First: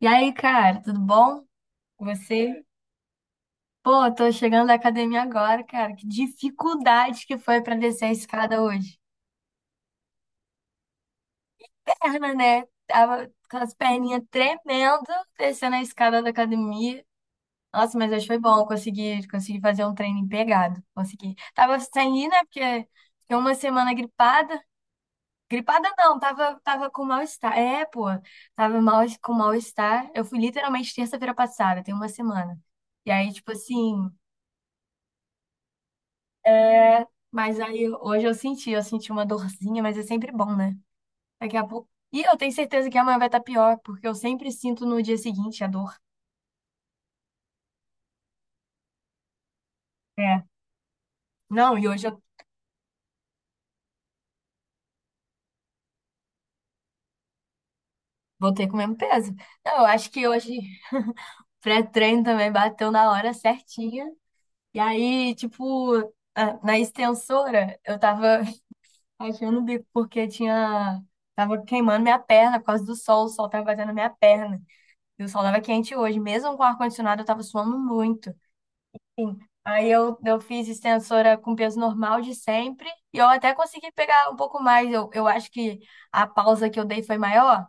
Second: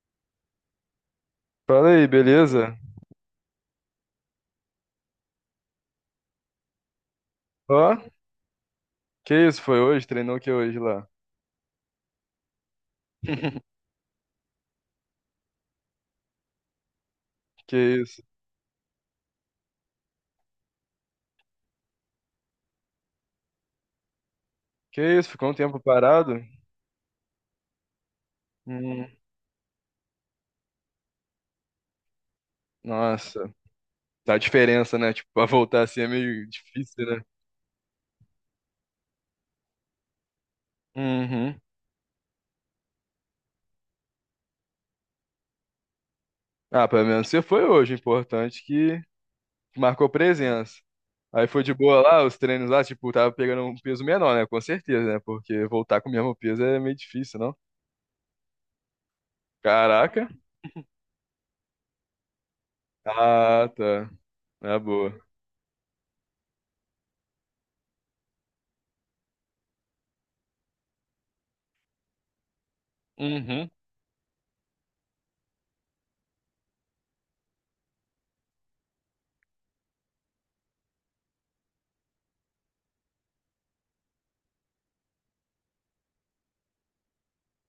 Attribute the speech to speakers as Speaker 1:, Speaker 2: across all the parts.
Speaker 1: E aí, cara, tudo bom?
Speaker 2: Fala aí,
Speaker 1: Você?
Speaker 2: beleza?
Speaker 1: Pô, tô chegando da academia agora, cara. Que dificuldade que foi pra
Speaker 2: Ó,
Speaker 1: descer a escada hoje.
Speaker 2: que isso foi hoje? Treinou o que hoje lá?
Speaker 1: Perna, né? Tava com as perninhas tremendo descendo a escada da academia.
Speaker 2: Que
Speaker 1: Nossa, mas
Speaker 2: isso?
Speaker 1: hoje foi bom. Consegui fazer um treino pegado. Consegui. Tava sem ir, né? Porque fiquei uma semana gripada.
Speaker 2: Que isso? Ficou um tempo
Speaker 1: Gripada não,
Speaker 2: parado?
Speaker 1: tava com mal-estar. É, pô, tava mal,
Speaker 2: Hum,
Speaker 1: com mal-estar. Eu fui literalmente terça-feira passada, tem uma semana. E aí,
Speaker 2: nossa,
Speaker 1: tipo assim.
Speaker 2: tá a diferença, né? Tipo, pra voltar assim é meio difícil,
Speaker 1: É,
Speaker 2: né?
Speaker 1: mas aí hoje eu senti uma dorzinha, mas é sempre bom, né? Daqui
Speaker 2: Uhum.
Speaker 1: a pouco. E eu tenho certeza que amanhã vai estar pior, porque eu sempre sinto no dia seguinte a dor.
Speaker 2: Ah, pelo menos você foi hoje, importante que marcou
Speaker 1: É.
Speaker 2: presença. Aí foi de
Speaker 1: Não, e
Speaker 2: boa
Speaker 1: hoje eu
Speaker 2: lá, os treinos lá, tipo, tava pegando um peso menor, né? Com certeza, né? Porque voltar com o mesmo peso é meio difícil, não?
Speaker 1: voltei com o mesmo peso. Não, eu acho que
Speaker 2: Caraca.
Speaker 1: hoje pré-treino também bateu na hora
Speaker 2: Ah,
Speaker 1: certinha.
Speaker 2: tá. Na
Speaker 1: E
Speaker 2: boa.
Speaker 1: aí, tipo, na extensora, eu tava achando o bico porque tinha. Tava queimando minha perna por causa do sol, o sol tava
Speaker 2: Uhum.
Speaker 1: batendo na minha perna. E o sol tava quente hoje. Mesmo com o ar-condicionado, eu tava suando muito. Aí eu fiz extensora com peso normal de sempre e eu até consegui pegar um pouco mais. Eu acho que a pausa que eu dei foi maior,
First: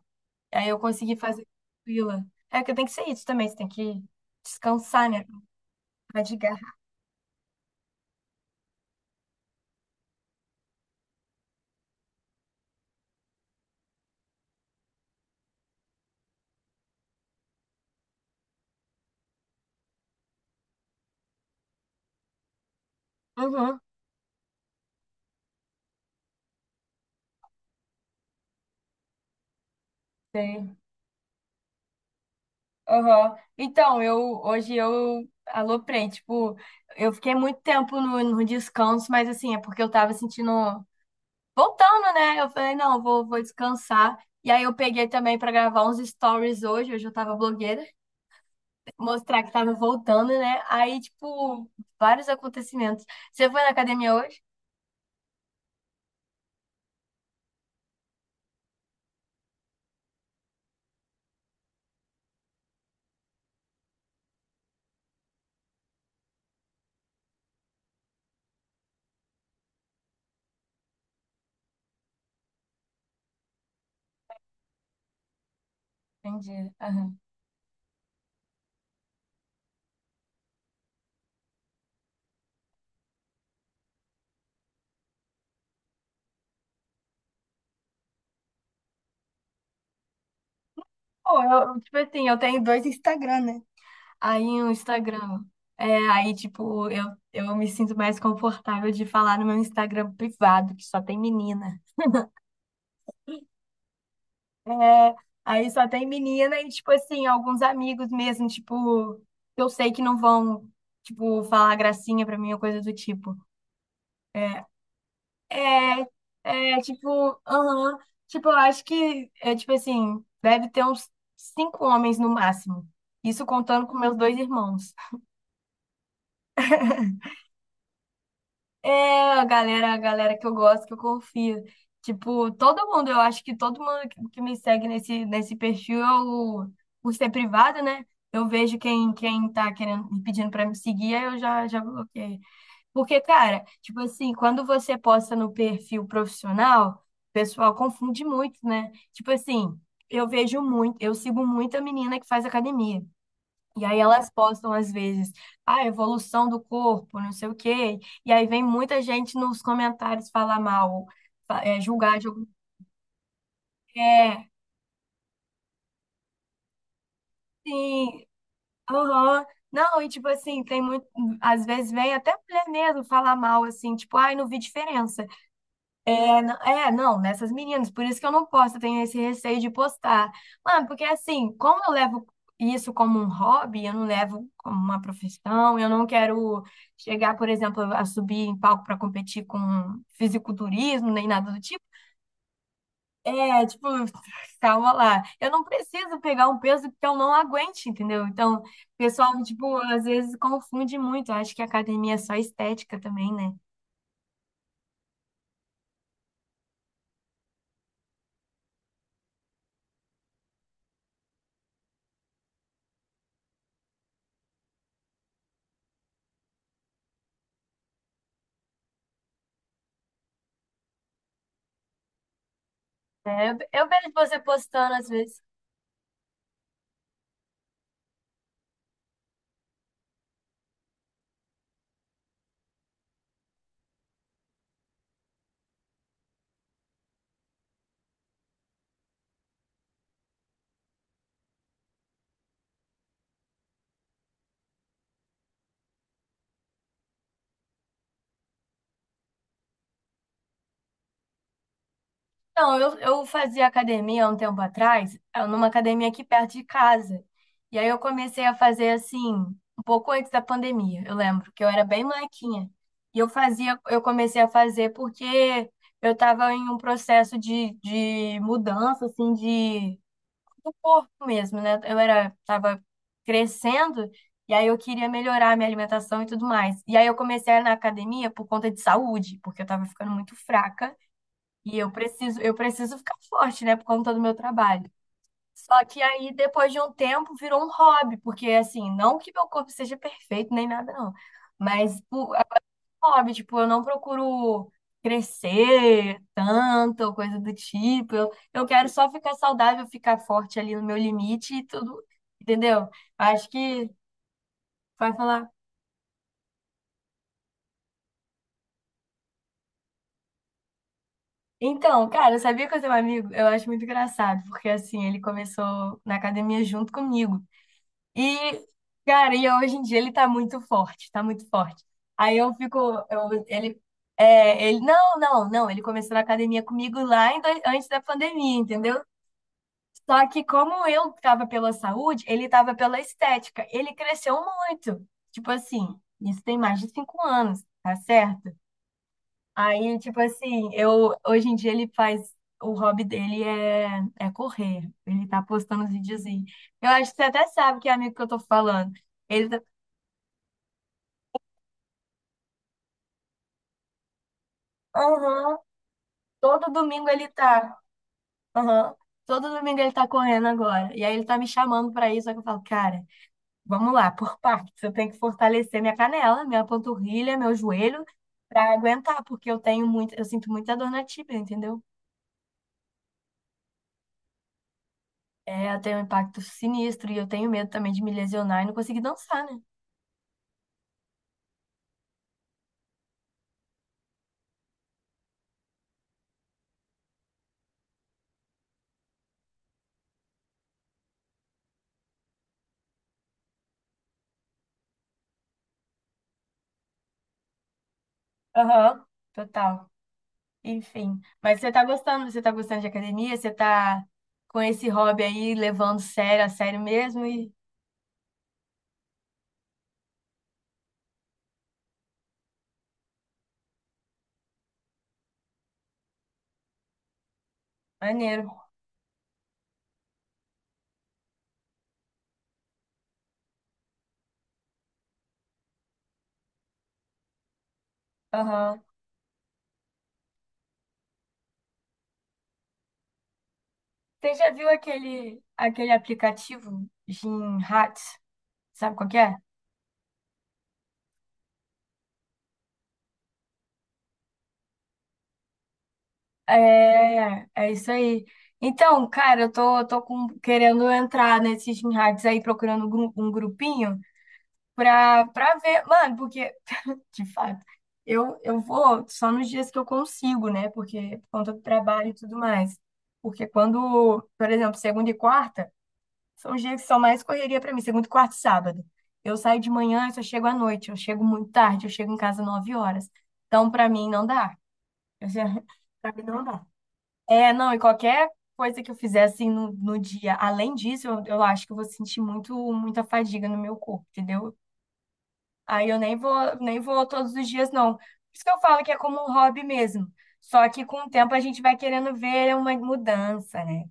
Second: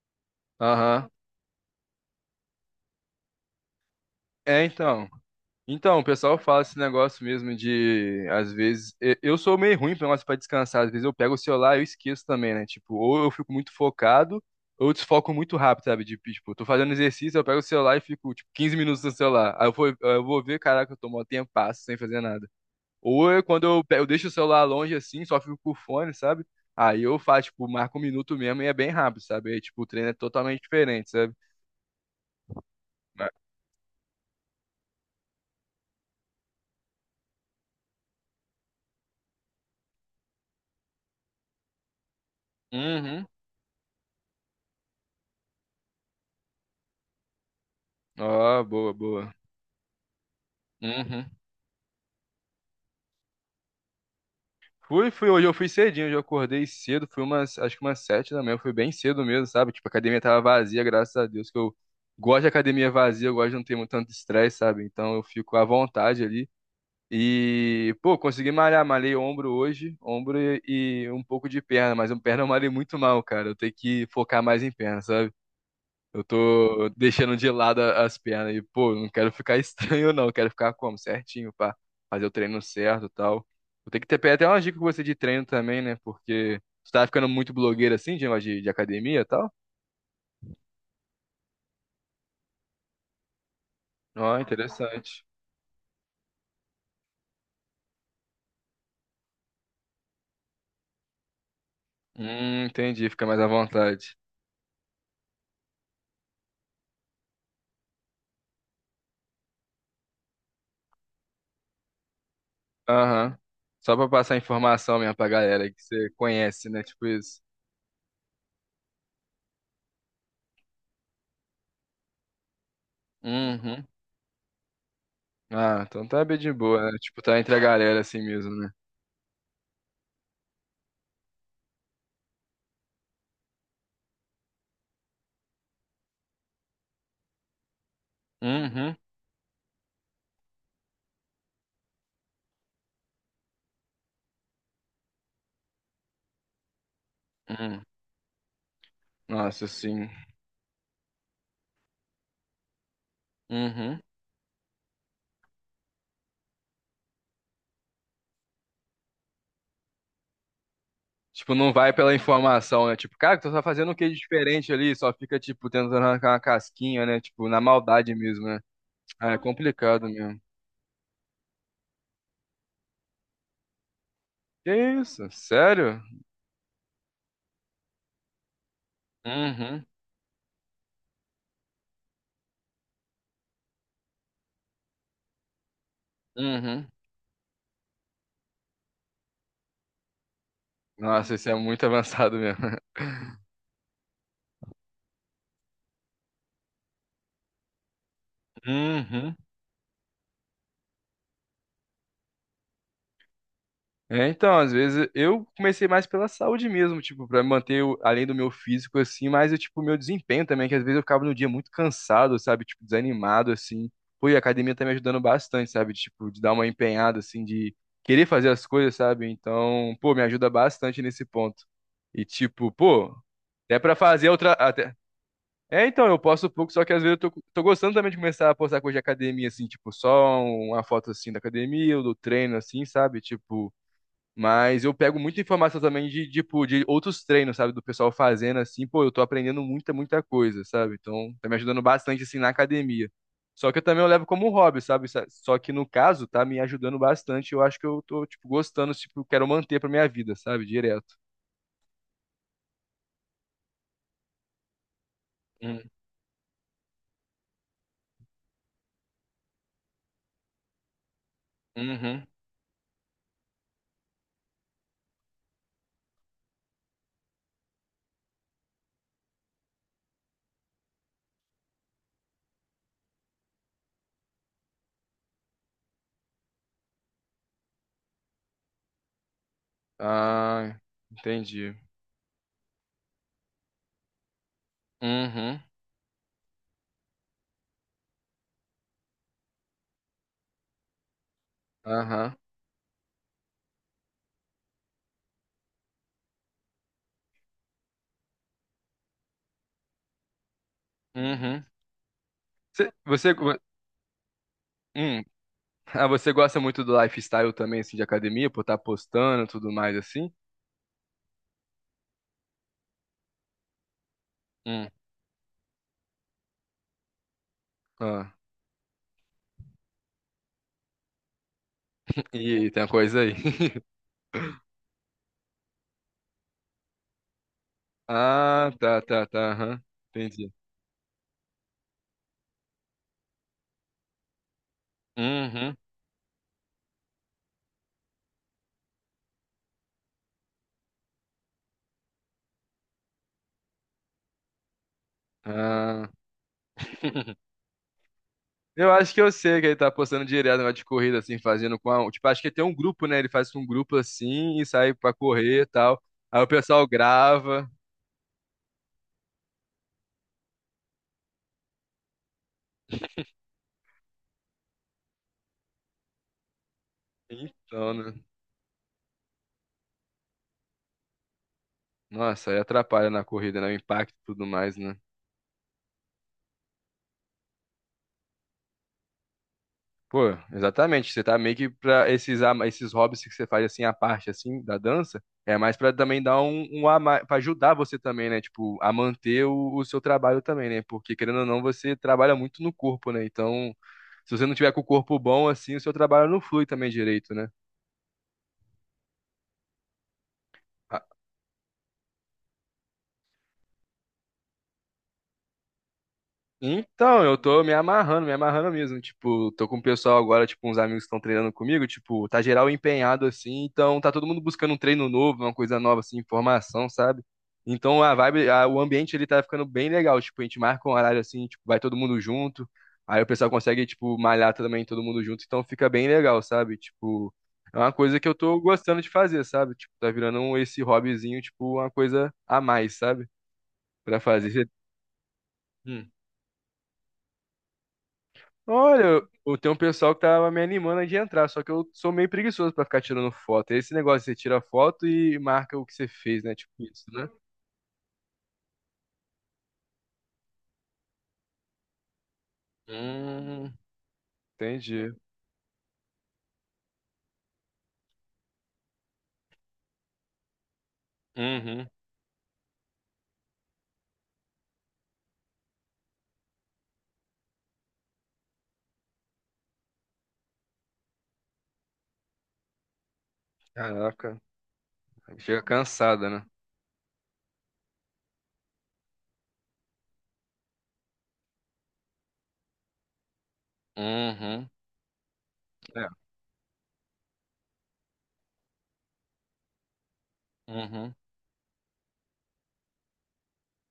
Speaker 1: aí eu
Speaker 2: Aham.
Speaker 1: consegui fazer tranquila. É que tem que ser isso também, você tem que
Speaker 2: É, então.
Speaker 1: descansar, né?
Speaker 2: Então, o pessoal
Speaker 1: Radigar.
Speaker 2: fala esse negócio mesmo de, às vezes, eu sou meio ruim pra negócio para descansar, às vezes eu pego o celular e eu esqueço também, né? Tipo, ou eu fico muito focado, ou eu desfoco muito rápido, sabe? De, tipo, eu tô fazendo exercício, eu pego o celular e fico, tipo, 15 minutos no celular. Aí eu vou ver, caraca, eu tomo um tempo passo sem fazer nada. Ou eu, quando
Speaker 1: Uhum,
Speaker 2: eu, eu deixo o celular longe assim, só fico com o fone, sabe? Aí eu faço, tipo, marco um minuto mesmo e é bem rápido, sabe? Aí, tipo, o treino é totalmente
Speaker 1: sei.
Speaker 2: diferente, sabe? Mas-
Speaker 1: Uhum. Então, eu hoje eu aloprei, tipo, eu fiquei muito tempo no descanso, mas assim, é porque eu tava sentindo voltando, né? Eu falei, não, vou,
Speaker 2: Uhum.
Speaker 1: vou descansar. E aí eu peguei também pra gravar uns stories hoje, hoje eu tava blogueira.
Speaker 2: Ó, boa, boa.
Speaker 1: Mostrar que tava voltando, né? Aí,
Speaker 2: Uhum.
Speaker 1: tipo, vários acontecimentos. Você foi na academia hoje?
Speaker 2: Fui, fui, hoje eu fui cedinho, hoje eu acordei cedo, fui umas, acho que umas 7 da manhã, fui bem cedo mesmo, sabe? Tipo, a academia tava vazia, graças a Deus, que eu gosto de academia vazia, eu gosto de não ter muito tanto estresse, sabe? Então eu fico à vontade ali. E, pô, consegui malhar, malhei ombro hoje, ombro e um pouco de perna, mas um perna eu malhei muito mal, cara. Eu tenho que focar mais em perna, sabe? Eu
Speaker 1: Entendi.
Speaker 2: tô
Speaker 1: Aham.
Speaker 2: deixando de lado as pernas e, pô, não quero ficar estranho, não. Quero ficar como? Certinho, pá. Fazer o treino certo e tal. Vou ter que ter pegar até uma dica com você de treino também, né? Porque você tá ficando muito blogueira assim, de negócio de academia e tal.
Speaker 1: Pô, eu, tipo assim, eu tenho dois Instagram, né?
Speaker 2: Ó,
Speaker 1: Aí o
Speaker 2: interessante.
Speaker 1: Instagram. É, aí, tipo, eu me sinto mais confortável de falar no meu Instagram privado, que só tem menina.
Speaker 2: Entendi. Fica mais à vontade.
Speaker 1: É, aí só tem menina e, tipo assim, alguns amigos mesmo, tipo, que eu sei que não vão, tipo, falar gracinha pra mim ou coisa do tipo.
Speaker 2: Aham. Só pra passar
Speaker 1: É,
Speaker 2: informação mesmo pra galera que
Speaker 1: é,
Speaker 2: você conhece,
Speaker 1: é,
Speaker 2: né? Tipo isso.
Speaker 1: tipo, aham. Tipo, eu acho que, é, tipo assim, deve ter uns cinco homens no máximo. Isso
Speaker 2: Uhum.
Speaker 1: contando com meus dois irmãos.
Speaker 2: Ah, então tá bem de boa, né? Tipo, tá entre a galera assim mesmo, né?
Speaker 1: É, a galera que eu gosto, que eu confio. Tipo, todo mundo, eu acho que todo mundo que me segue nesse perfil, eu, por ser privado, né? Eu vejo
Speaker 2: Uhum.
Speaker 1: quem, quem tá querendo, me pedindo pra me seguir, aí eu já bloqueio. Porque, cara, tipo assim, quando você posta no perfil profissional, o pessoal
Speaker 2: Uhum.
Speaker 1: confunde muito, né? Tipo
Speaker 2: Nossa,
Speaker 1: assim,
Speaker 2: sim.
Speaker 1: eu vejo muito, eu sigo muita menina que faz academia. E
Speaker 2: Uhum.
Speaker 1: aí elas postam às vezes, ah, evolução do corpo, não sei o quê. E aí vem muita gente nos comentários falar mal,
Speaker 2: Tipo, não
Speaker 1: é,
Speaker 2: vai pela
Speaker 1: julgar de algum.
Speaker 2: informação, né? Tipo, cara, tu tá fazendo o que de
Speaker 1: É,
Speaker 2: diferente ali? Só fica, tipo, tentando arrancar uma casquinha, né? Tipo, na maldade
Speaker 1: sim,
Speaker 2: mesmo, né? Ah, é
Speaker 1: aham. Não,
Speaker 2: complicado
Speaker 1: e tipo
Speaker 2: mesmo.
Speaker 1: assim, tem muito. Às vezes vem até mulher mesmo falar mal, assim, tipo, ai, não vi
Speaker 2: Que
Speaker 1: diferença.
Speaker 2: isso? Sério?
Speaker 1: É, não, nessas meninas, por isso que eu não posto, eu tenho esse receio de
Speaker 2: Uhum,
Speaker 1: postar. Mano, porque assim, como eu levo isso como um hobby, eu não levo como uma profissão, eu não quero
Speaker 2: uhum.
Speaker 1: chegar, por exemplo, a subir em palco para competir com fisiculturismo, nem
Speaker 2: Nossa, isso
Speaker 1: nada
Speaker 2: é
Speaker 1: do tipo.
Speaker 2: muito avançado mesmo.
Speaker 1: É, tipo, calma lá. Eu não preciso pegar um peso que eu não aguente, entendeu? Então, o pessoal,
Speaker 2: Uhum.
Speaker 1: tipo, às vezes confunde muito. Eu acho que academia é só estética também, né?
Speaker 2: É, então, às vezes eu comecei mais pela saúde mesmo, tipo, pra manter além do meu físico assim, mas eu, tipo, meu desempenho também, que às vezes eu ficava no dia muito cansado, sabe, tipo, desanimado assim. Pô, e a academia tá me ajudando bastante, sabe, tipo, de dar uma empenhada assim, de querer fazer as coisas, sabe? Então, pô, me ajuda bastante nesse ponto. E tipo, pô,
Speaker 1: É,
Speaker 2: até
Speaker 1: eu
Speaker 2: pra
Speaker 1: vejo
Speaker 2: fazer
Speaker 1: você
Speaker 2: outra até
Speaker 1: postando às vezes.
Speaker 2: É, então, eu posto pouco, só que às vezes eu tô, tô gostando também de começar a postar coisa de academia, assim, tipo, só uma foto, assim, da academia, ou do treino, assim, sabe? Tipo, mas eu pego muita informação também de, tipo, de outros treinos, sabe? Do pessoal fazendo assim, pô, eu tô aprendendo muita, muita coisa, sabe? Então, tá me ajudando bastante, assim, na academia. Só que eu também eu levo como um hobby, sabe? Sa- Só que no caso, tá me ajudando bastante. Eu acho que eu tô, tipo, gostando, tipo, quero manter pra minha vida, sabe? Direto.
Speaker 1: Não, eu fazia academia há um tempo atrás, numa
Speaker 2: Hum,
Speaker 1: academia aqui perto de casa. E aí eu comecei a fazer assim, um pouco antes da pandemia, eu lembro, que eu era bem
Speaker 2: Uhum.
Speaker 1: molequinha. E eu fazia, eu comecei a fazer porque eu estava em um processo de mudança, assim, de, do corpo mesmo, né? Eu era, tava crescendo, e aí eu queria melhorar a minha alimentação e tudo mais. E aí eu comecei a ir na academia por conta de saúde, porque eu estava ficando muito
Speaker 2: Ah,
Speaker 1: fraca.
Speaker 2: entendi.
Speaker 1: E eu preciso ficar forte, né, por conta do meu trabalho.
Speaker 2: Uhum.
Speaker 1: Só que aí, depois de um tempo, virou um hobby, porque assim, não que meu corpo seja perfeito nem nada, não. Mas o-
Speaker 2: Aham.
Speaker 1: é um hobby, tipo, eu não procuro crescer tanto, ou coisa do tipo. Eu quero só ficar saudável, ficar forte ali no meu limite e
Speaker 2: Uhum.
Speaker 1: tudo, entendeu?
Speaker 2: Cê- Você,
Speaker 1: Acho
Speaker 2: go-
Speaker 1: que vai
Speaker 2: hum.
Speaker 1: falar.
Speaker 2: Ah, você gosta muito do lifestyle também, assim, de academia, por estar postando e tudo mais, assim?
Speaker 1: Então, cara, eu sabia que eu tenho um amigo, eu acho muito engraçado, porque
Speaker 2: Hum.
Speaker 1: assim, ele começou na academia junto comigo.
Speaker 2: Ah.
Speaker 1: E, cara, e hoje em dia ele tá muito forte, tá muito forte. Aí eu
Speaker 2: Ih,
Speaker 1: fico,
Speaker 2: tem uma coisa aí.
Speaker 1: ele, é, ele, não, não, não, ele começou na academia comigo lá antes da pandemia,
Speaker 2: Ah, tá,
Speaker 1: entendeu?
Speaker 2: tá, tá. Aham.
Speaker 1: Só que
Speaker 2: Entendi.
Speaker 1: como eu tava pela saúde, ele tava pela estética. Ele cresceu muito, tipo
Speaker 2: Uhum.
Speaker 1: assim, isso tem mais de 5 anos, tá certo? Aí, tipo assim, eu, hoje em dia ele faz, o hobby dele é, é correr. Ele tá postando os
Speaker 2: Ah.
Speaker 1: videozinhos. Eu acho que você até sabe que é amigo que eu tô
Speaker 2: Eu
Speaker 1: falando.
Speaker 2: acho que eu
Speaker 1: Ele,
Speaker 2: sei
Speaker 1: tá
Speaker 2: que ele tá postando direto negócio de corrida, assim, fazendo com a... um, tipo, acho que tem um grupo, né? Ele faz com um grupo assim e sai pra
Speaker 1: aham.
Speaker 2: correr e tal. Aí o
Speaker 1: Todo
Speaker 2: pessoal
Speaker 1: domingo ele
Speaker 2: grava.
Speaker 1: tá. Aham. Todo domingo ele tá correndo agora. E aí ele tá me chamando pra isso. Só que eu falo, cara, vamos lá, por partes. Eu tenho que fortalecer minha canela, minha panturrilha, meu
Speaker 2: Então,
Speaker 1: joelho
Speaker 2: né?
Speaker 1: pra aguentar, porque eu tenho muito, eu sinto muita dor na tíbia, entendeu?
Speaker 2: Nossa, aí atrapalha na corrida, né? O impacto e tudo mais, né?
Speaker 1: É, eu tenho um impacto sinistro e eu tenho medo também de me lesionar e não conseguir dançar, né?
Speaker 2: Pô, exatamente. Você tá meio que pra esses, esses hobbies que você faz assim, a parte assim da dança, é mais pra também dar um, um a mais, pra ajudar você também, né? Tipo, a manter o seu trabalho também, né? Porque querendo ou não, você trabalha muito no corpo, né? Então, se você não tiver com o corpo bom assim, o seu trabalho não flui também direito, né?
Speaker 1: Aham, total. Enfim. Mas você tá gostando? Você tá gostando de academia? Você tá com esse hobby aí levando sério a sério
Speaker 2: Então,
Speaker 1: mesmo
Speaker 2: eu
Speaker 1: e
Speaker 2: tô me amarrando mesmo. Tipo, tô com o pessoal agora, tipo, uns amigos que estão treinando comigo, tipo, tá geral empenhado assim, então tá todo mundo buscando um treino novo, uma coisa nova assim, informação, sabe? Então a vibe,
Speaker 1: maneiro.
Speaker 2: o ambiente ele tá ficando bem legal, tipo, a gente marca um horário assim, tipo, vai todo mundo junto. Aí o pessoal consegue, tipo, malhar também todo mundo junto, então fica bem legal, sabe? Tipo, é uma coisa que eu tô
Speaker 1: Aham.
Speaker 2: gostando de fazer, sabe? Tipo, tá virando esse hobbyzinho, tipo, uma coisa a mais, sabe? Pra
Speaker 1: Você já
Speaker 2: fazer.
Speaker 1: viu aquele, aquele
Speaker 2: Hum.
Speaker 1: aplicativo Gymhats? Sabe
Speaker 2: Olha,
Speaker 1: qual que é?
Speaker 2: eu tenho um pessoal que tava me animando de entrar, só que eu sou meio preguiçoso pra ficar tirando foto. É esse negócio, você tira foto e marca o que você fez, né? Tipo isso, né?
Speaker 1: É, é isso aí. Então, cara, eu tô querendo entrar nesses Gymhats aí, procurando um
Speaker 2: Hum,
Speaker 1: grupinho
Speaker 2: entendi.
Speaker 1: pra ver. Mano, porque, de fato, eu vou só nos dias que eu consigo, né? Porque por conta do
Speaker 2: Uhum.
Speaker 1: trabalho e tudo mais. Porque quando, por exemplo, segunda e quarta. São os dias que são mais correria para mim, segunda, quarta e sábado. Eu saio de manhã, eu só chego à noite, eu chego muito tarde, eu chego em casa 9 horas. Então, para mim, não
Speaker 2: Caraca,
Speaker 1: dá. Eu já-
Speaker 2: chega
Speaker 1: Pra mim,
Speaker 2: cansada,
Speaker 1: não
Speaker 2: né?
Speaker 1: dá. É, não, e qualquer coisa que eu fizer assim no, no dia, além disso, eu acho que eu vou sentir muito, muita fadiga no meu corpo, entendeu?
Speaker 2: Uhum.
Speaker 1: Aí eu
Speaker 2: É.
Speaker 1: nem vou, nem vou todos os dias, não. Por isso que eu falo que é como um hobby mesmo. Só que com o
Speaker 2: Uhum.
Speaker 1: tempo a gente vai querendo ver uma mudança, né?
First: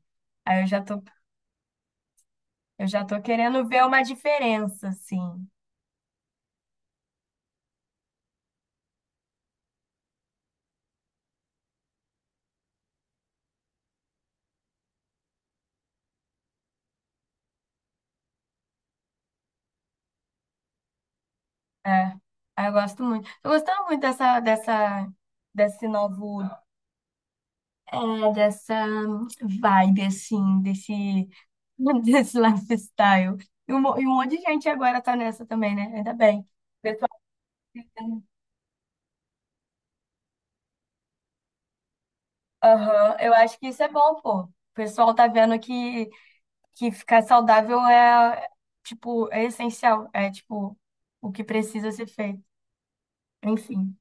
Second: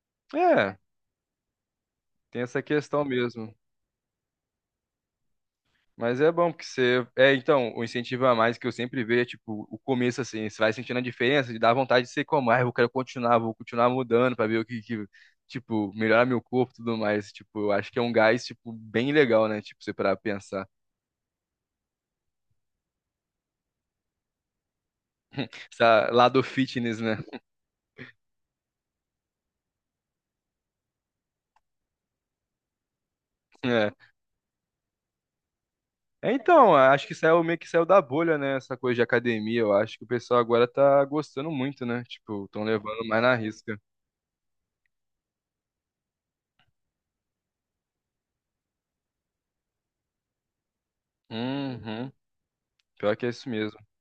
Speaker 1: Aí
Speaker 2: É, tem essa
Speaker 1: eu
Speaker 2: questão
Speaker 1: já tô
Speaker 2: mesmo.
Speaker 1: querendo ver uma diferença, assim.
Speaker 2: Mas é bom, porque você. É, então, o incentivo a mais que eu sempre vejo é, tipo, o começo, assim, você vai sentindo a diferença, de dar vontade de ser como, ah, eu quero continuar, vou continuar mudando pra ver o que, que, tipo, melhorar meu corpo e tudo mais. Tipo, eu acho que é um gás, tipo, bem legal, né? Tipo, você pra pensar.
Speaker 1: É, ah, eu gosto muito. Tô gostando muito desse
Speaker 2: Essa lado
Speaker 1: novo,
Speaker 2: fitness, né?
Speaker 1: dessa vibe, assim, desse, desse lifestyle. E um,
Speaker 2: É.
Speaker 1: e um monte de gente agora tá nessa também, né? Ainda
Speaker 2: É,
Speaker 1: bem.
Speaker 2: então, acho
Speaker 1: Pessoal,
Speaker 2: que saiu meio que saiu da bolha, né? Essa coisa de academia. Eu acho que o pessoal agora tá gostando muito, né? Tipo, estão levando
Speaker 1: aham,
Speaker 2: mais na
Speaker 1: eu acho que
Speaker 2: risca.
Speaker 1: isso é bom, pô. O pessoal tá vendo que ficar saudável é, tipo, é essencial. É, tipo, o que precisa ser
Speaker 2: Uhum.
Speaker 1: feito.
Speaker 2: Pior que é isso mesmo.
Speaker 1: Enfim.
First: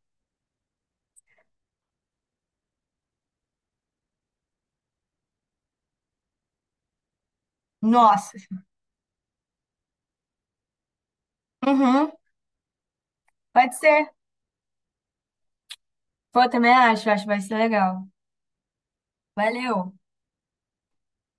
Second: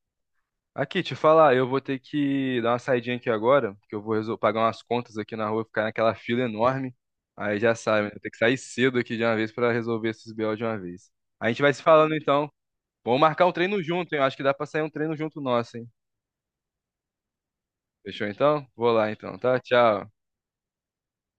Speaker 2: Aqui, te falar, eu vou ter que dar uma saidinha aqui agora, que eu vou pagar umas contas aqui na rua, ficar naquela fila enorme. Aí já sabe, né? Tem que
Speaker 1: Nossa.
Speaker 2: sair cedo aqui de uma vez pra resolver esses BO de uma vez. A gente vai se
Speaker 1: Uhum,
Speaker 2: falando então. Vamos marcar um
Speaker 1: pode
Speaker 2: treino
Speaker 1: ser.
Speaker 2: junto, hein? Eu acho que dá pra sair um treino junto nosso, hein?
Speaker 1: Pô, eu também acho, acho que vai ser legal.
Speaker 2: Fechou então? Vou lá então, tá?
Speaker 1: Valeu!
Speaker 2: Tchau.